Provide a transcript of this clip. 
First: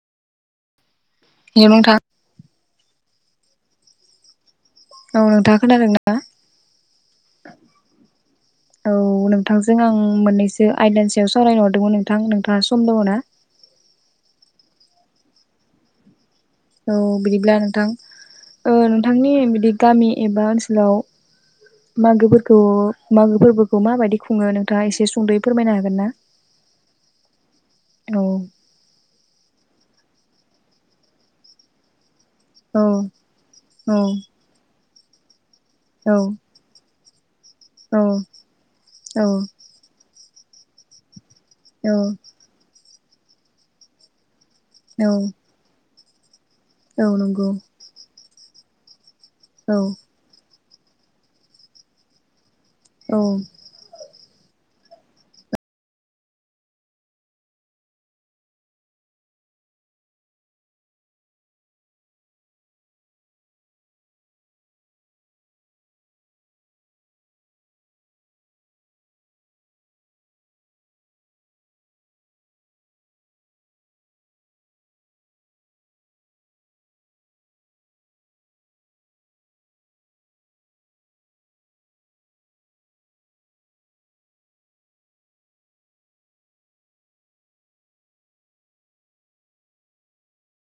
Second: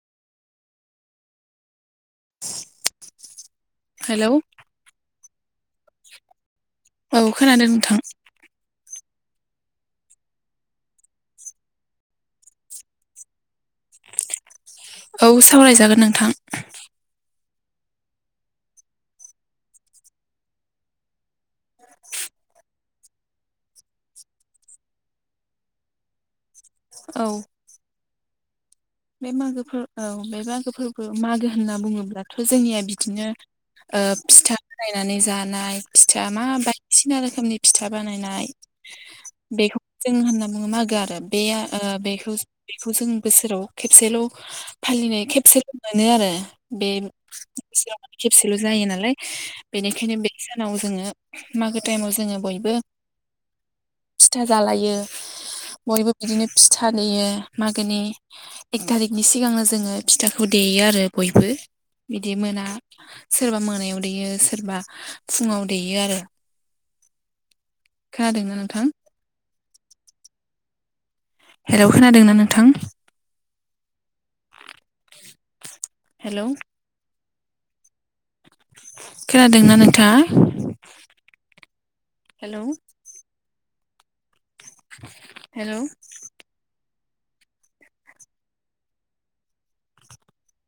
[unintelligible] [inaudible] Hello. औ नोंथाङा खोनादोंना औ खोनादों नोंथां औ नोंथांजों आं मोननैसो आयदान सआव सावरायनो हरदोंमोन नोंथां नोंथाङा सम दङ ना [inaudible] औ सावरायजागोन नोंथां। औ बिदिब्ला नोंथां नोंथांनि बिदि गामि एबा ओनसोलाव मागोफोरखौ मागो फोरबोखौ माबायदि खुङो नोंथाङा एसे सुंद'यै फोरमायनो हागोन ना [inaudible] औ। औ बे मागोफोर औ बे मागोफोरबो मागो होनना बुङोब्ला थ' जोंनिया औ बिदिनो औ फिथा बरायनानै जानाय औ फिथा माबायदि सिना रोखोमनि फिथा बानायनाय औ बेखौ जों होनना बुङो मागो आरो। बे ओ औ बेखौ बेखौ जों बोसोराव खेबसेल' फालिनाय औ खेबसेल' मोनो आरो बे औ नंगौ खेबसेल' जायो नालाय औ बेनिखायनो बे उनाव जोङो मागो टाइमाव जोङो बयबो औ फिथा जालायो। बयबो बिदिनो फिथा देयो मागोनि। एक थारिकनि सिगांनो जोङो फिथाखौ देयो आरो बयबो। बिदि मोना सोरबा मोनायाव देयो सोरबा फुङाव देयो आरो। खोदोंना नोंथां? हेराव खोनादोंना नोंथां? हेलौ। खोनादोंना नोंथां हेलौ? हेलौ।